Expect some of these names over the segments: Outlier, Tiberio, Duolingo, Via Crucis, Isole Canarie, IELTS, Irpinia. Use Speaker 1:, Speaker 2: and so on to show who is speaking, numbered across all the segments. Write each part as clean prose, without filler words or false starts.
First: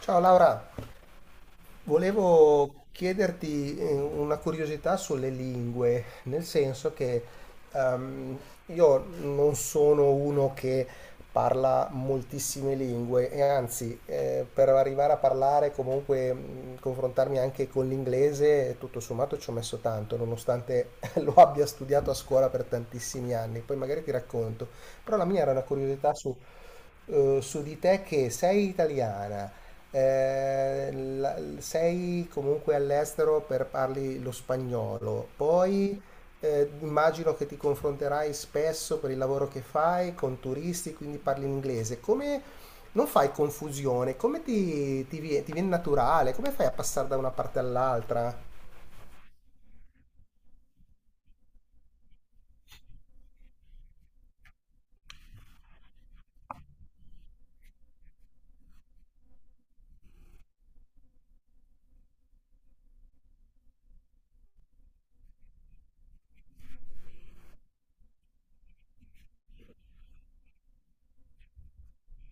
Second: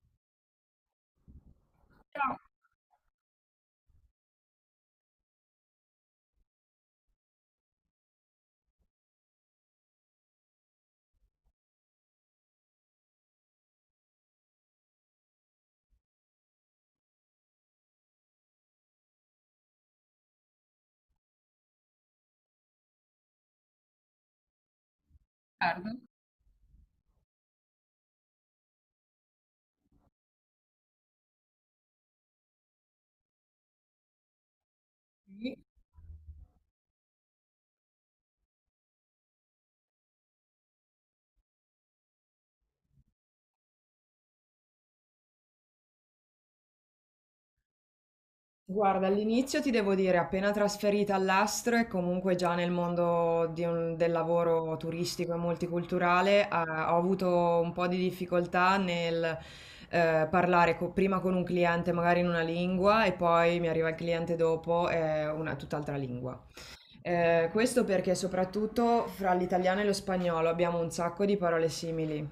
Speaker 1: Ciao Laura, volevo chiederti una curiosità sulle lingue, nel senso che ehm, io non sono uno che parla moltissime lingue e anzi per arrivare a parlare, comunque confrontarmi anche con l'inglese, tutto sommato ci ho messo tanto, nonostante lo abbia studiato a scuola per tantissimi anni, poi magari ti racconto. Però la mia era una curiosità su di te che sei italiana, sei comunque all'estero per parli lo spagnolo, poi immagino che ti confronterai spesso per il lavoro che fai con turisti, quindi parli in inglese. Come non fai confusione? Come ti viene naturale? Come fai a passare da una parte all'altra?
Speaker 2: Guarda, all'inizio ti devo dire, appena trasferita all'Astro e comunque già nel mondo del lavoro turistico e multiculturale, ho avuto un po' di difficoltà nel parlare prima con un cliente magari in una lingua e poi mi arriva il cliente dopo e una tutt'altra lingua. Questo perché soprattutto fra l'italiano e lo spagnolo abbiamo un sacco di parole simili,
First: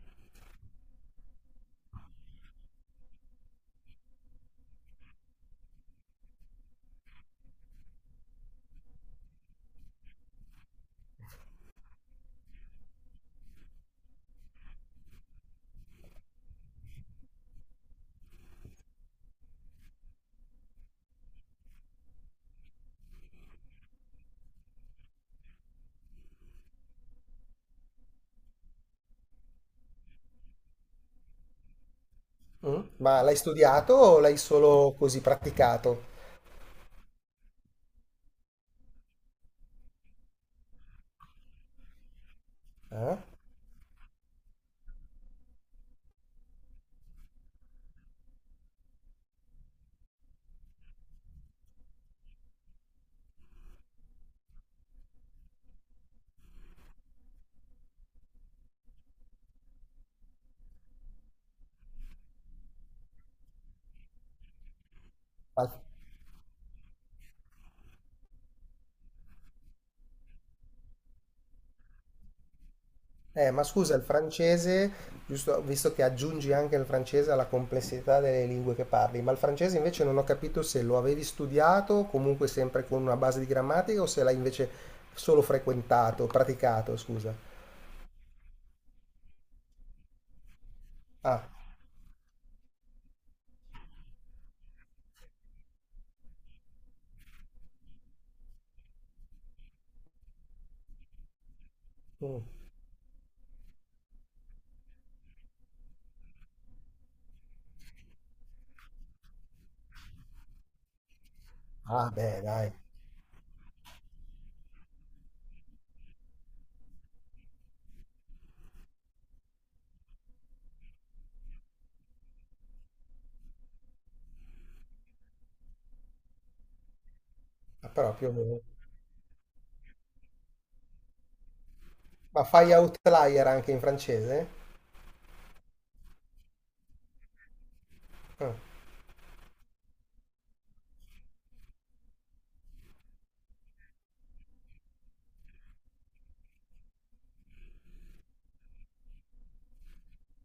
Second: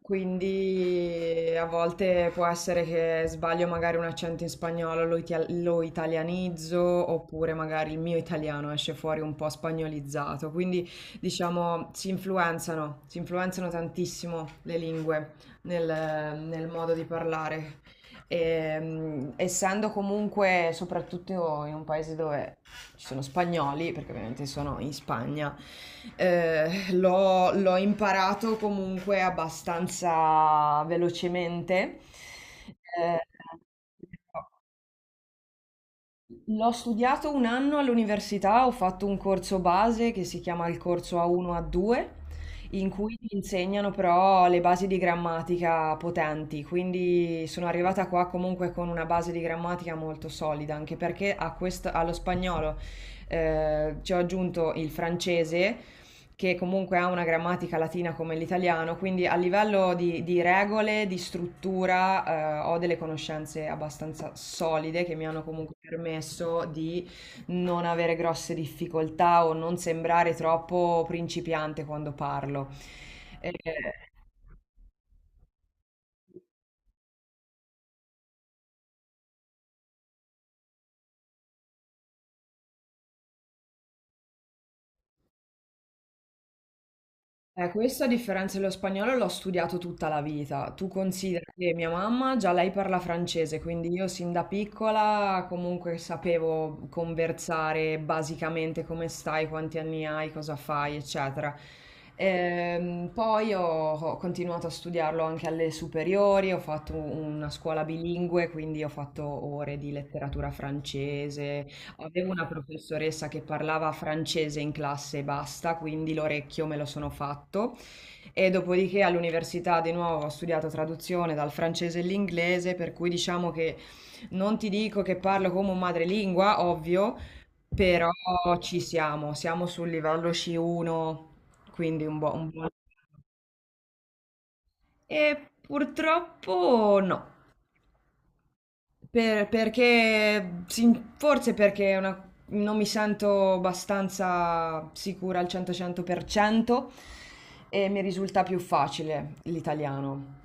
Speaker 2: quindi a volte può essere che sbaglio magari un accento in spagnolo, lo italianizzo, oppure magari il mio italiano esce fuori un po' spagnolizzato, quindi diciamo si influenzano tantissimo le lingue nel nel modo di parlare. E, essendo comunque, soprattutto in un paese dove ci sono spagnoli, perché ovviamente sono in Spagna, l'ho imparato comunque abbastanza velocemente.
Speaker 1: Mm?
Speaker 2: Eh,
Speaker 1: Ma l'hai studiato o l'hai solo così praticato?
Speaker 2: L'ho studiato un anno all'università, ho fatto un corso base che si chiama il corso A1 A2, in cui
Speaker 1: Eh?
Speaker 2: ti insegnano però le basi di grammatica potenti, quindi sono arrivata qua comunque con una base di grammatica molto solida, anche perché allo spagnolo ci ho aggiunto il francese che comunque ha una grammatica latina come l'italiano, quindi a livello di regole, di struttura, ho delle conoscenze abbastanza solide che mi hanno comunque permesso di non avere grosse difficoltà o non sembrare troppo principiante quando parlo. Eh,
Speaker 1: Ma scusa, il francese, giusto, visto che aggiungi anche il francese alla complessità delle lingue che parli, ma il francese invece non ho capito se lo avevi studiato, comunque sempre con una base di grammatica, o se l'hai invece solo frequentato, praticato, scusa.
Speaker 2: Questo a differenza dello spagnolo l'ho studiato tutta la vita. Tu considera
Speaker 1: Ah,
Speaker 2: che mia mamma già lei parla francese, quindi io sin da piccola comunque sapevo conversare basicamente come stai, quanti anni hai, cosa fai, eccetera.
Speaker 1: mm.
Speaker 2: Poi ho continuato a studiarlo anche alle superiori, ho fatto una scuola bilingue, quindi ho fatto ore di letteratura francese.
Speaker 1: Ah,
Speaker 2: Avevo
Speaker 1: beh,
Speaker 2: una
Speaker 1: dai,
Speaker 2: professoressa che parlava francese in classe e basta, quindi l'orecchio me lo sono fatto e dopodiché all'università di nuovo ho studiato traduzione dal francese all'inglese, per cui diciamo che non ti dico che parlo come un madrelingua, ovvio,
Speaker 1: ma
Speaker 2: però
Speaker 1: però più o meno.
Speaker 2: ci siamo, siamo sul livello C1, quindi
Speaker 1: Ma
Speaker 2: un buon-
Speaker 1: fai outlier anche in francese?
Speaker 2: E purtroppo no.
Speaker 1: Ah.
Speaker 2: Perché sin forse perché è una, non mi sento abbastanza sicura al 100, 100% e mi risulta più facile l'italiano.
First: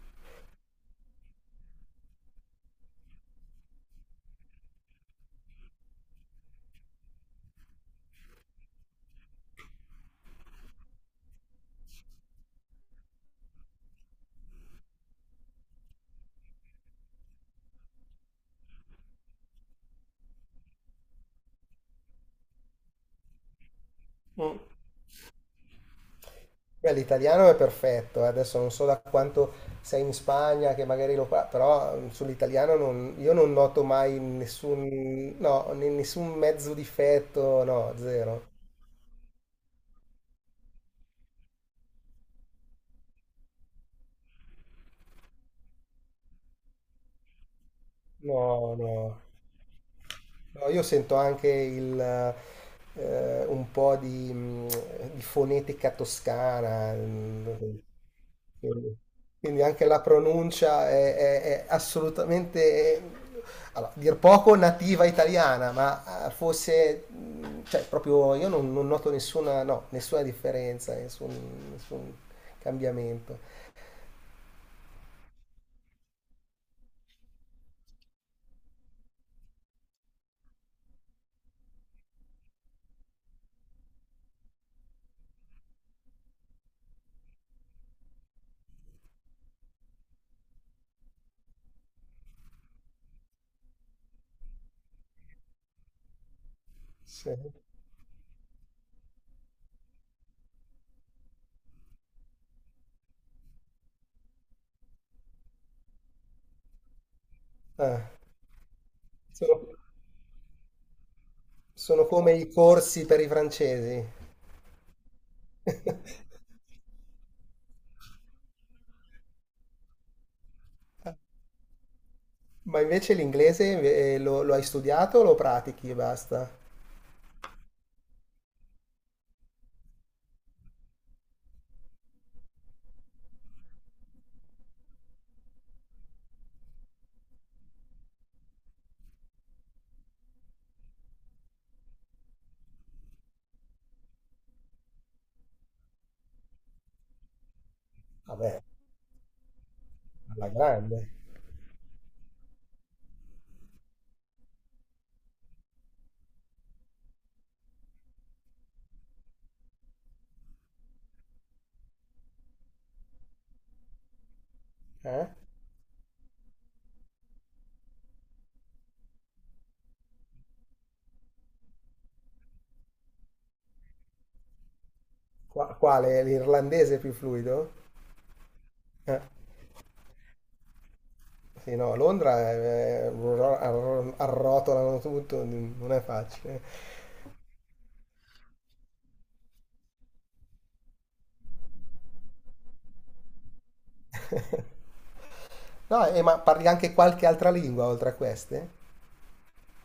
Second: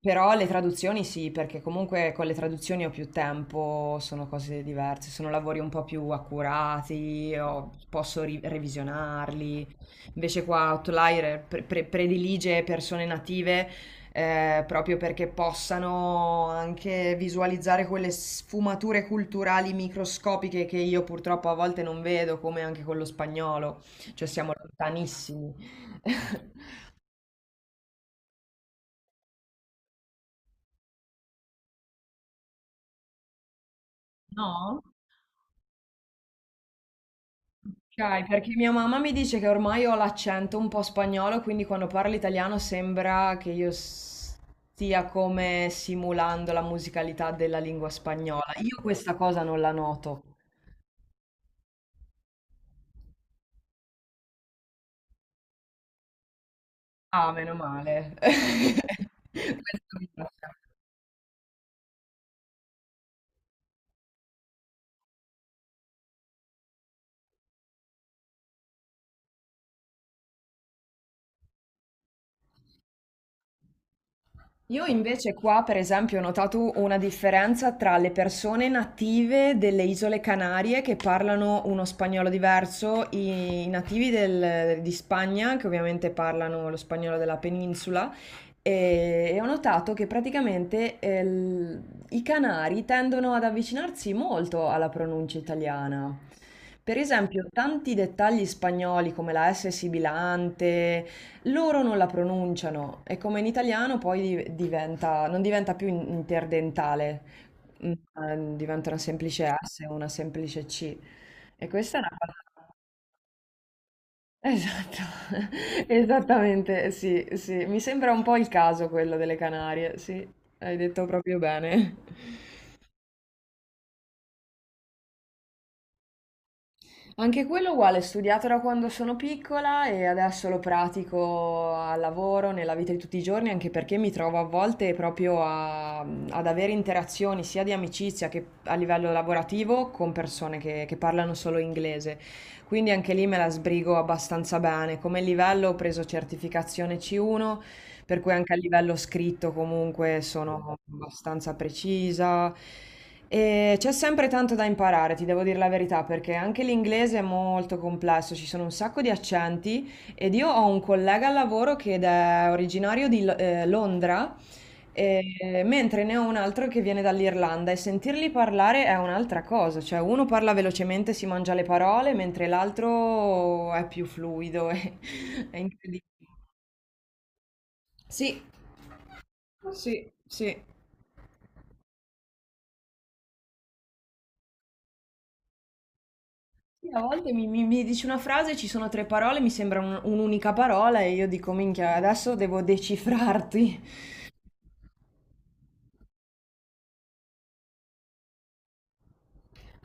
Speaker 2: Però le traduzioni sì, perché comunque con le traduzioni ho più tempo, sono cose diverse, sono lavori un po' più accurati, posso revisionarli. Invece qua Outlier predilige persone native proprio perché possano anche visualizzare quelle sfumature culturali microscopiche che io purtroppo a volte non vedo, come anche con lo spagnolo, cioè siamo
Speaker 1: Mm.
Speaker 2: lontanissimi.
Speaker 1: Beh, l'italiano è perfetto, adesso non so da quanto sei in Spagna, che magari lo parli, però sull'italiano io non noto mai
Speaker 2: No?
Speaker 1: nessun, no, nessun mezzo difetto, no,
Speaker 2: Ok, perché
Speaker 1: zero.
Speaker 2: mia mamma mi dice che ormai ho l'accento un po' spagnolo, quindi quando parlo italiano sembra che io stia come simulando la musicalità della lingua spagnola.
Speaker 1: No,
Speaker 2: Io questa
Speaker 1: no.
Speaker 2: cosa non la noto.
Speaker 1: No, io sento anche il, un po' di fonetica toscana,
Speaker 2: Ah, meno male.
Speaker 1: quindi, quindi anche
Speaker 2: Questo
Speaker 1: la
Speaker 2: mi piace.
Speaker 1: pronuncia è assolutamente, è- allora, dir poco nativa italiana, ma fosse, cioè proprio io non noto nessuna, no, nessuna differenza, nessun cambiamento.
Speaker 2: Io invece qua, per esempio, ho notato una differenza tra le persone native delle Isole Canarie che parlano uno spagnolo diverso, i nativi di Spagna che ovviamente parlano lo spagnolo della penisola e ho notato che praticamente i canari tendono ad avvicinarsi molto alla pronuncia italiana. Per
Speaker 1: Sì.
Speaker 2: esempio, tanti dettagli spagnoli come la S sibilante, loro non la pronunciano e come in italiano poi diventa, non diventa più interdentale,
Speaker 1: Ah,
Speaker 2: diventa una semplice
Speaker 1: sono
Speaker 2: S o una semplice C. E questa è
Speaker 1: sono
Speaker 2: una cosa...
Speaker 1: come i corsi per i francesi.
Speaker 2: Esatto, esattamente, sì, sì. Mi sembra un po' il caso quello delle Canarie, sì, hai detto proprio bene.
Speaker 1: Ma invece l'inglese lo hai studiato o lo pratichi e basta?
Speaker 2: Anche quello uguale, studiato da quando sono piccola e adesso lo pratico al lavoro, nella vita di tutti i giorni, anche perché mi trovo a volte proprio ad avere interazioni sia di amicizia che a livello lavorativo con persone che parlano solo inglese. Quindi anche lì me la sbrigo abbastanza bene. Come livello ho preso certificazione C1 per cui anche a
Speaker 1: Vabbè,
Speaker 2: livello scritto comunque
Speaker 1: alla
Speaker 2: sono
Speaker 1: grande.
Speaker 2: abbastanza precisa. E c'è sempre tanto da imparare, ti devo dire la verità, perché anche l'inglese è molto complesso, ci sono un sacco di accenti ed io ho un collega al lavoro che ed è originario di Londra,
Speaker 1: Eh?
Speaker 2: mentre ne ho un altro che viene dall'Irlanda e sentirli parlare è un'altra cosa, cioè uno parla velocemente, si mangia le parole, mentre l'altro è più fluido, è
Speaker 1: Qua-
Speaker 2: incredibile.
Speaker 1: quale? L'irlandese più fluido?
Speaker 2: Sì,
Speaker 1: Eh,
Speaker 2: sì, sì.
Speaker 1: Sì, no, a Londra arrotolano tutto, non è facile.
Speaker 2: Sì, a volte mi dici una frase, ci sono tre parole, mi sembra un'unica parola e io dico, minchia, adesso devo decifrarti.
Speaker 1: No, e ma parli anche qualche altra lingua oltre a queste?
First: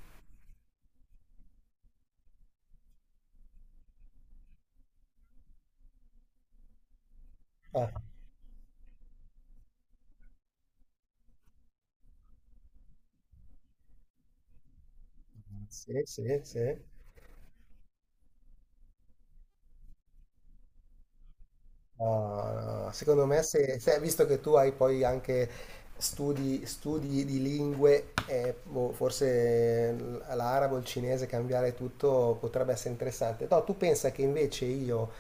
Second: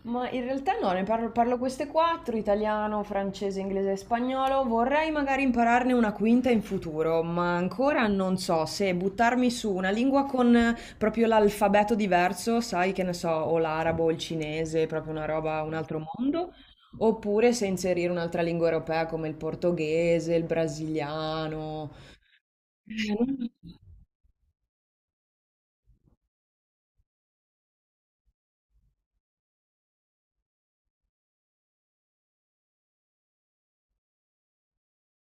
Speaker 2: Ma in realtà no, ne parlo, parlo queste quattro, italiano, francese, inglese e spagnolo. Vorrei magari impararne una quinta in futuro, ma
Speaker 1: Ah,
Speaker 2: ancora non so se buttarmi su una lingua con proprio l'alfabeto diverso, sai che ne so, o l'arabo o il cinese, proprio una roba, un altro
Speaker 1: sì, sì,
Speaker 2: mondo,
Speaker 1: sì.
Speaker 2: oppure se inserire un'altra lingua europea come il portoghese, il brasiliano.
Speaker 1: No, no, no.
Speaker 2: Eh,
Speaker 1: Secondo me,
Speaker 2: non-
Speaker 1: visto che tu hai poi anche studi di lingue, e boh, forse l'arabo, il cinese, cambiare tutto potrebbe essere interessante. No, tu pensa che invece io,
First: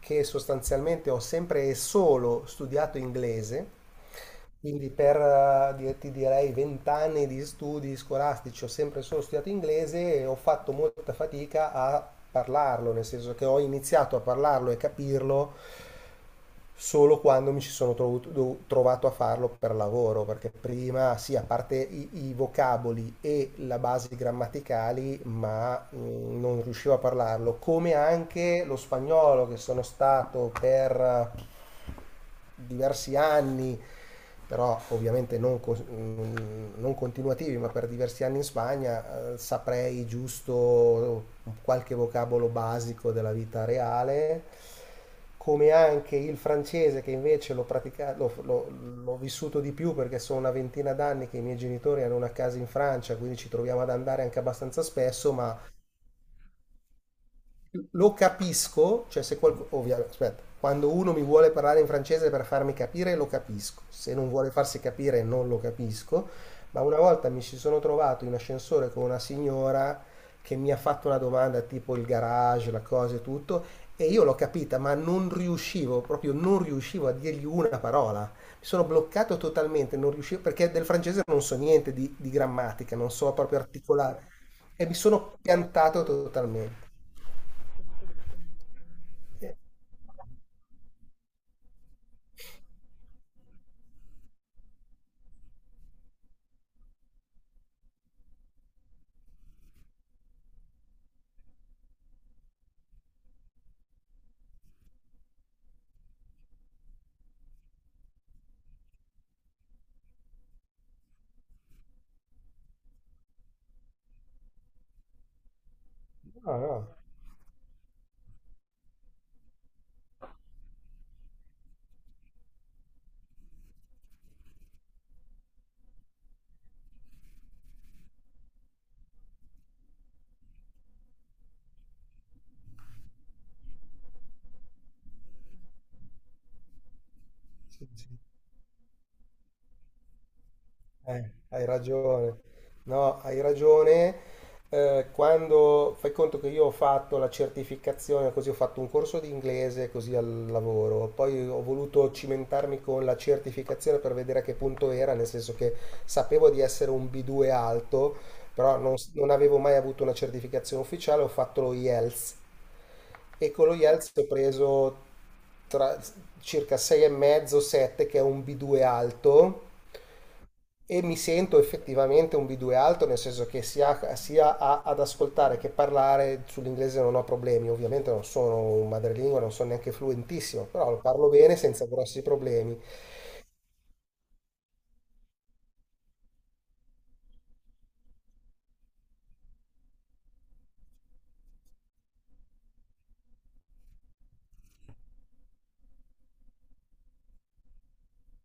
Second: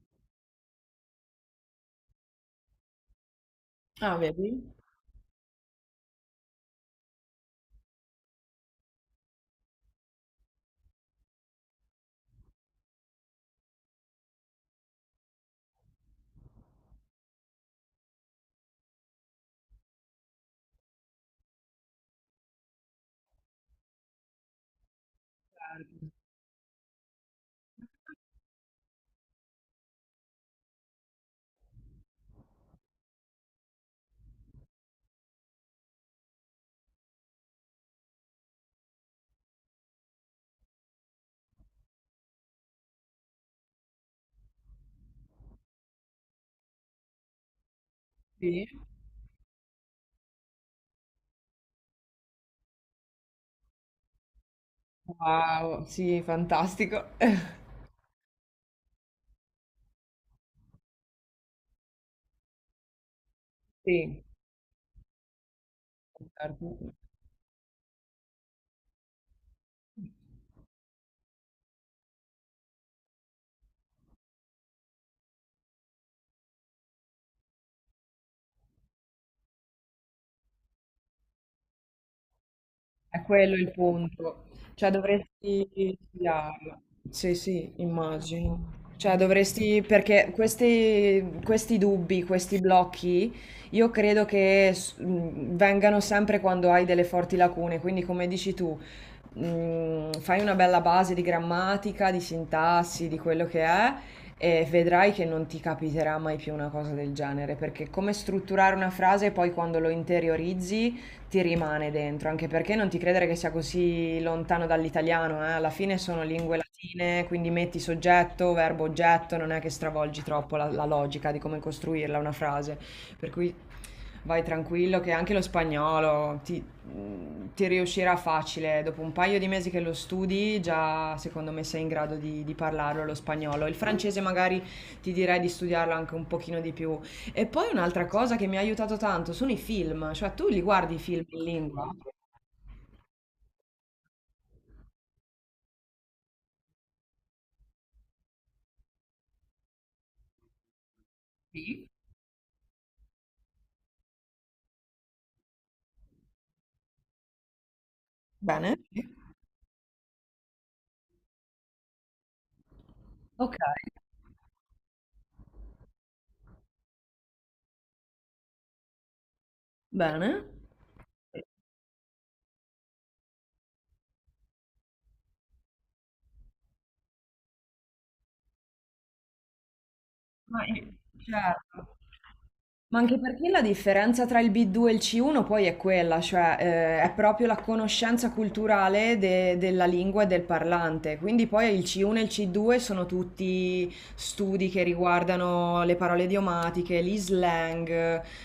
Speaker 1: che sostanzialmente ho sempre e solo studiato inglese,
Speaker 2: Ah, vedi?
Speaker 1: quindi per, ti direi, vent'anni di studi scolastici ho sempre solo studiato inglese e ho fatto molta fatica a parlarlo, nel senso che ho iniziato a parlarlo e capirlo solo quando mi ci sono trovato a farlo per lavoro, perché prima sì, a parte i vocaboli e la base grammaticali, ma non riuscivo a parlarlo, come anche lo spagnolo che sono stato per diversi anni, però ovviamente non continuativi, ma per diversi anni in Spagna, saprei giusto qualche vocabolo basico della vita reale, come anche il francese che invece l'ho, praticato,
Speaker 2: Sì.
Speaker 1: l'ho vissuto di più perché sono una ventina d'anni che i miei genitori hanno una casa in Francia, quindi ci troviamo ad andare anche abbastanza spesso, ma
Speaker 2: Wow, sì, fantastico.
Speaker 1: lo capisco, cioè se qualcuno, ovviamente, aspetta, quando uno mi vuole parlare in francese per farmi capire lo capisco, se
Speaker 2: Sì,
Speaker 1: non vuole farsi capire non lo capisco,
Speaker 2: certo.
Speaker 1: ma una volta mi ci sono trovato in ascensore con una signora che mi ha fatto una domanda tipo il garage, la cosa e tutto, e io l'ho capita, ma non riuscivo, proprio non riuscivo a dirgli una parola. Mi sono bloccato totalmente, non riuscivo, perché del francese non so niente di grammatica, non
Speaker 2: È
Speaker 1: so
Speaker 2: quello
Speaker 1: proprio
Speaker 2: il
Speaker 1: articolare,
Speaker 2: punto.
Speaker 1: e
Speaker 2: Cioè
Speaker 1: mi sono
Speaker 2: dovresti
Speaker 1: piantato
Speaker 2: studiarlo.
Speaker 1: totalmente.
Speaker 2: Sì, sì, immagino. Cioè dovresti, perché questi dubbi, questi blocchi, io credo che vengano sempre quando hai delle forti lacune. Quindi come dici tu, fai una bella base di grammatica, di sintassi, di quello che è, e vedrai che non ti capiterà mai più una cosa del genere, perché come strutturare una frase poi quando lo interiorizzi ti rimane dentro, anche perché non ti credere che sia così lontano dall'italiano, eh? Alla fine sono
Speaker 1: Ah,
Speaker 2: lingue
Speaker 1: ah,
Speaker 2: latine, quindi metti soggetto, verbo, oggetto, non è che stravolgi troppo la logica di come costruirla una frase, per cui vai tranquillo che anche lo spagnolo ti riuscirà facile. Dopo un paio di mesi che lo studi, già secondo me sei in grado di parlarlo lo spagnolo. Il francese magari ti direi di studiarlo anche un pochino di più. E poi
Speaker 1: sì,
Speaker 2: un'altra
Speaker 1: sì.
Speaker 2: cosa che mi ha aiutato tanto sono i film, cioè tu li guardi i film in
Speaker 1: Hai
Speaker 2: lingua?
Speaker 1: ragione. No, hai ragione. Quando fai conto che io ho fatto la certificazione, così ho fatto un corso di inglese così al lavoro, poi ho voluto cimentarmi con la certificazione per vedere a che punto era, nel senso che sapevo di essere un B2 alto,
Speaker 2: Bene.
Speaker 1: però non avevo mai avuto una certificazione ufficiale, ho fatto lo IELTS e
Speaker 2: Ok,
Speaker 1: con lo IELTS ho preso tra, circa 6,5-7, che è un B2 alto
Speaker 2: bene.
Speaker 1: e mi sento effettivamente un B2 alto, nel senso che sia ad ascoltare che parlare sull'inglese non ho problemi, ovviamente non sono un madrelingua, non sono neanche
Speaker 2: Ma
Speaker 1: fluentissimo, però
Speaker 2: in-
Speaker 1: lo parlo bene senza
Speaker 2: certo.
Speaker 1: grossi problemi.
Speaker 2: Ma anche perché la differenza tra il B2 e il C1 poi è quella, cioè è proprio la conoscenza culturale della lingua e del parlante. Quindi poi il C1 e il C2 sono tutti studi che riguardano le parole idiomatiche, gli slang,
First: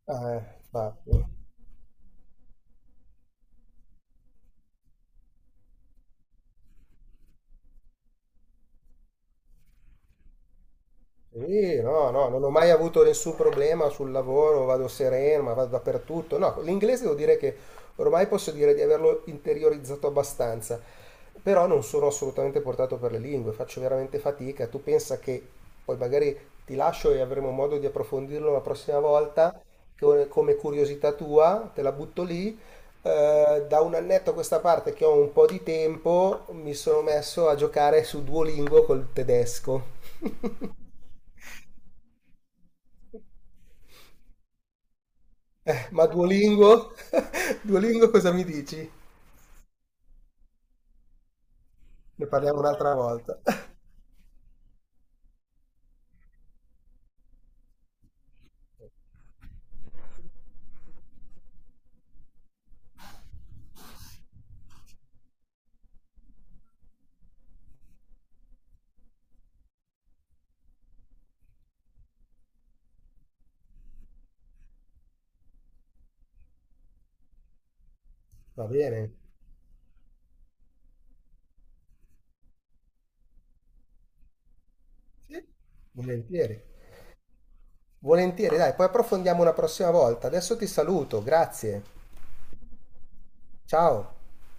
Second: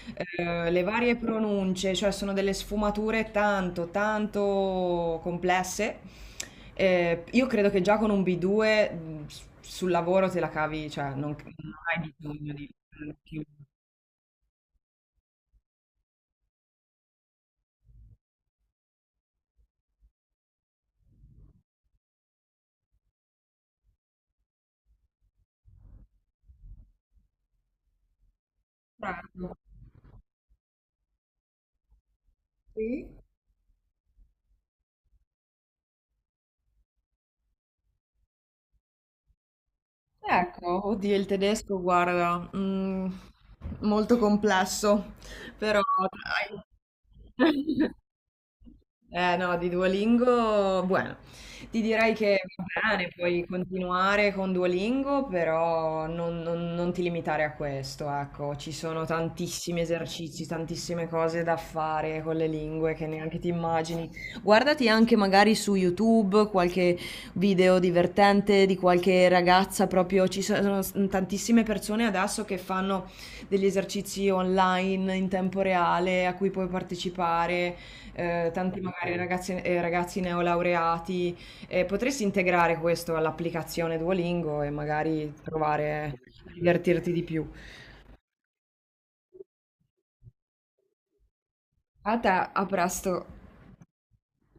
Speaker 1: Eh,
Speaker 2: le
Speaker 1: ma-
Speaker 2: varie pronunce, cioè sono delle sfumature tanto, tanto complesse. Io credo che già con un B2 sul lavoro te la cavi, cioè non
Speaker 1: Sì, no,
Speaker 2: hai
Speaker 1: no, non ho
Speaker 2: bisogno di...
Speaker 1: mai avuto nessun
Speaker 2: di-
Speaker 1: problema sul lavoro, vado sereno, ma vado dappertutto. No, l'inglese devo dire che ormai posso dire di averlo interiorizzato abbastanza, però non sono assolutamente portato per le lingue, faccio veramente fatica. Tu pensa che poi magari ti lascio e avremo modo di approfondirlo la prossima
Speaker 2: Bravo.
Speaker 1: volta, come curiosità tua, te la butto lì.
Speaker 2: Sì.
Speaker 1: Da un annetto a questa parte che ho un po' di tempo, mi sono messo a giocare su Duolingo col tedesco.
Speaker 2: Ecco, oddio, il tedesco, guarda, molto complesso, però
Speaker 1: Ma Duolingo?
Speaker 2: dai.
Speaker 1: Duolingo cosa mi dici?
Speaker 2: Eh no, di Duolingo, bueno, ti direi
Speaker 1: Ne
Speaker 2: che
Speaker 1: parliamo
Speaker 2: va
Speaker 1: un'altra
Speaker 2: bene,
Speaker 1: volta.
Speaker 2: puoi continuare con Duolingo, però non ti limitare a questo, ecco, ci sono tantissimi esercizi, tantissime cose da fare con le lingue che neanche ti immagini. Guardati anche magari su YouTube qualche video divertente di qualche ragazza, proprio ci sono tantissime persone adesso che fanno degli esercizi online in tempo reale a cui puoi partecipare,
Speaker 1: Va
Speaker 2: tanti
Speaker 1: bene?
Speaker 2: magari ragazzi, ragazzi neolaureati. Potresti integrare questo all'applicazione Duolingo e magari
Speaker 1: Sì,
Speaker 2: provare a
Speaker 1: volentieri.
Speaker 2: divertirti di più.
Speaker 1: Volentieri, dai, poi approfondiamo una prossima volta. Adesso ti saluto, grazie.
Speaker 2: A te, a presto.
Speaker 1: Ciao.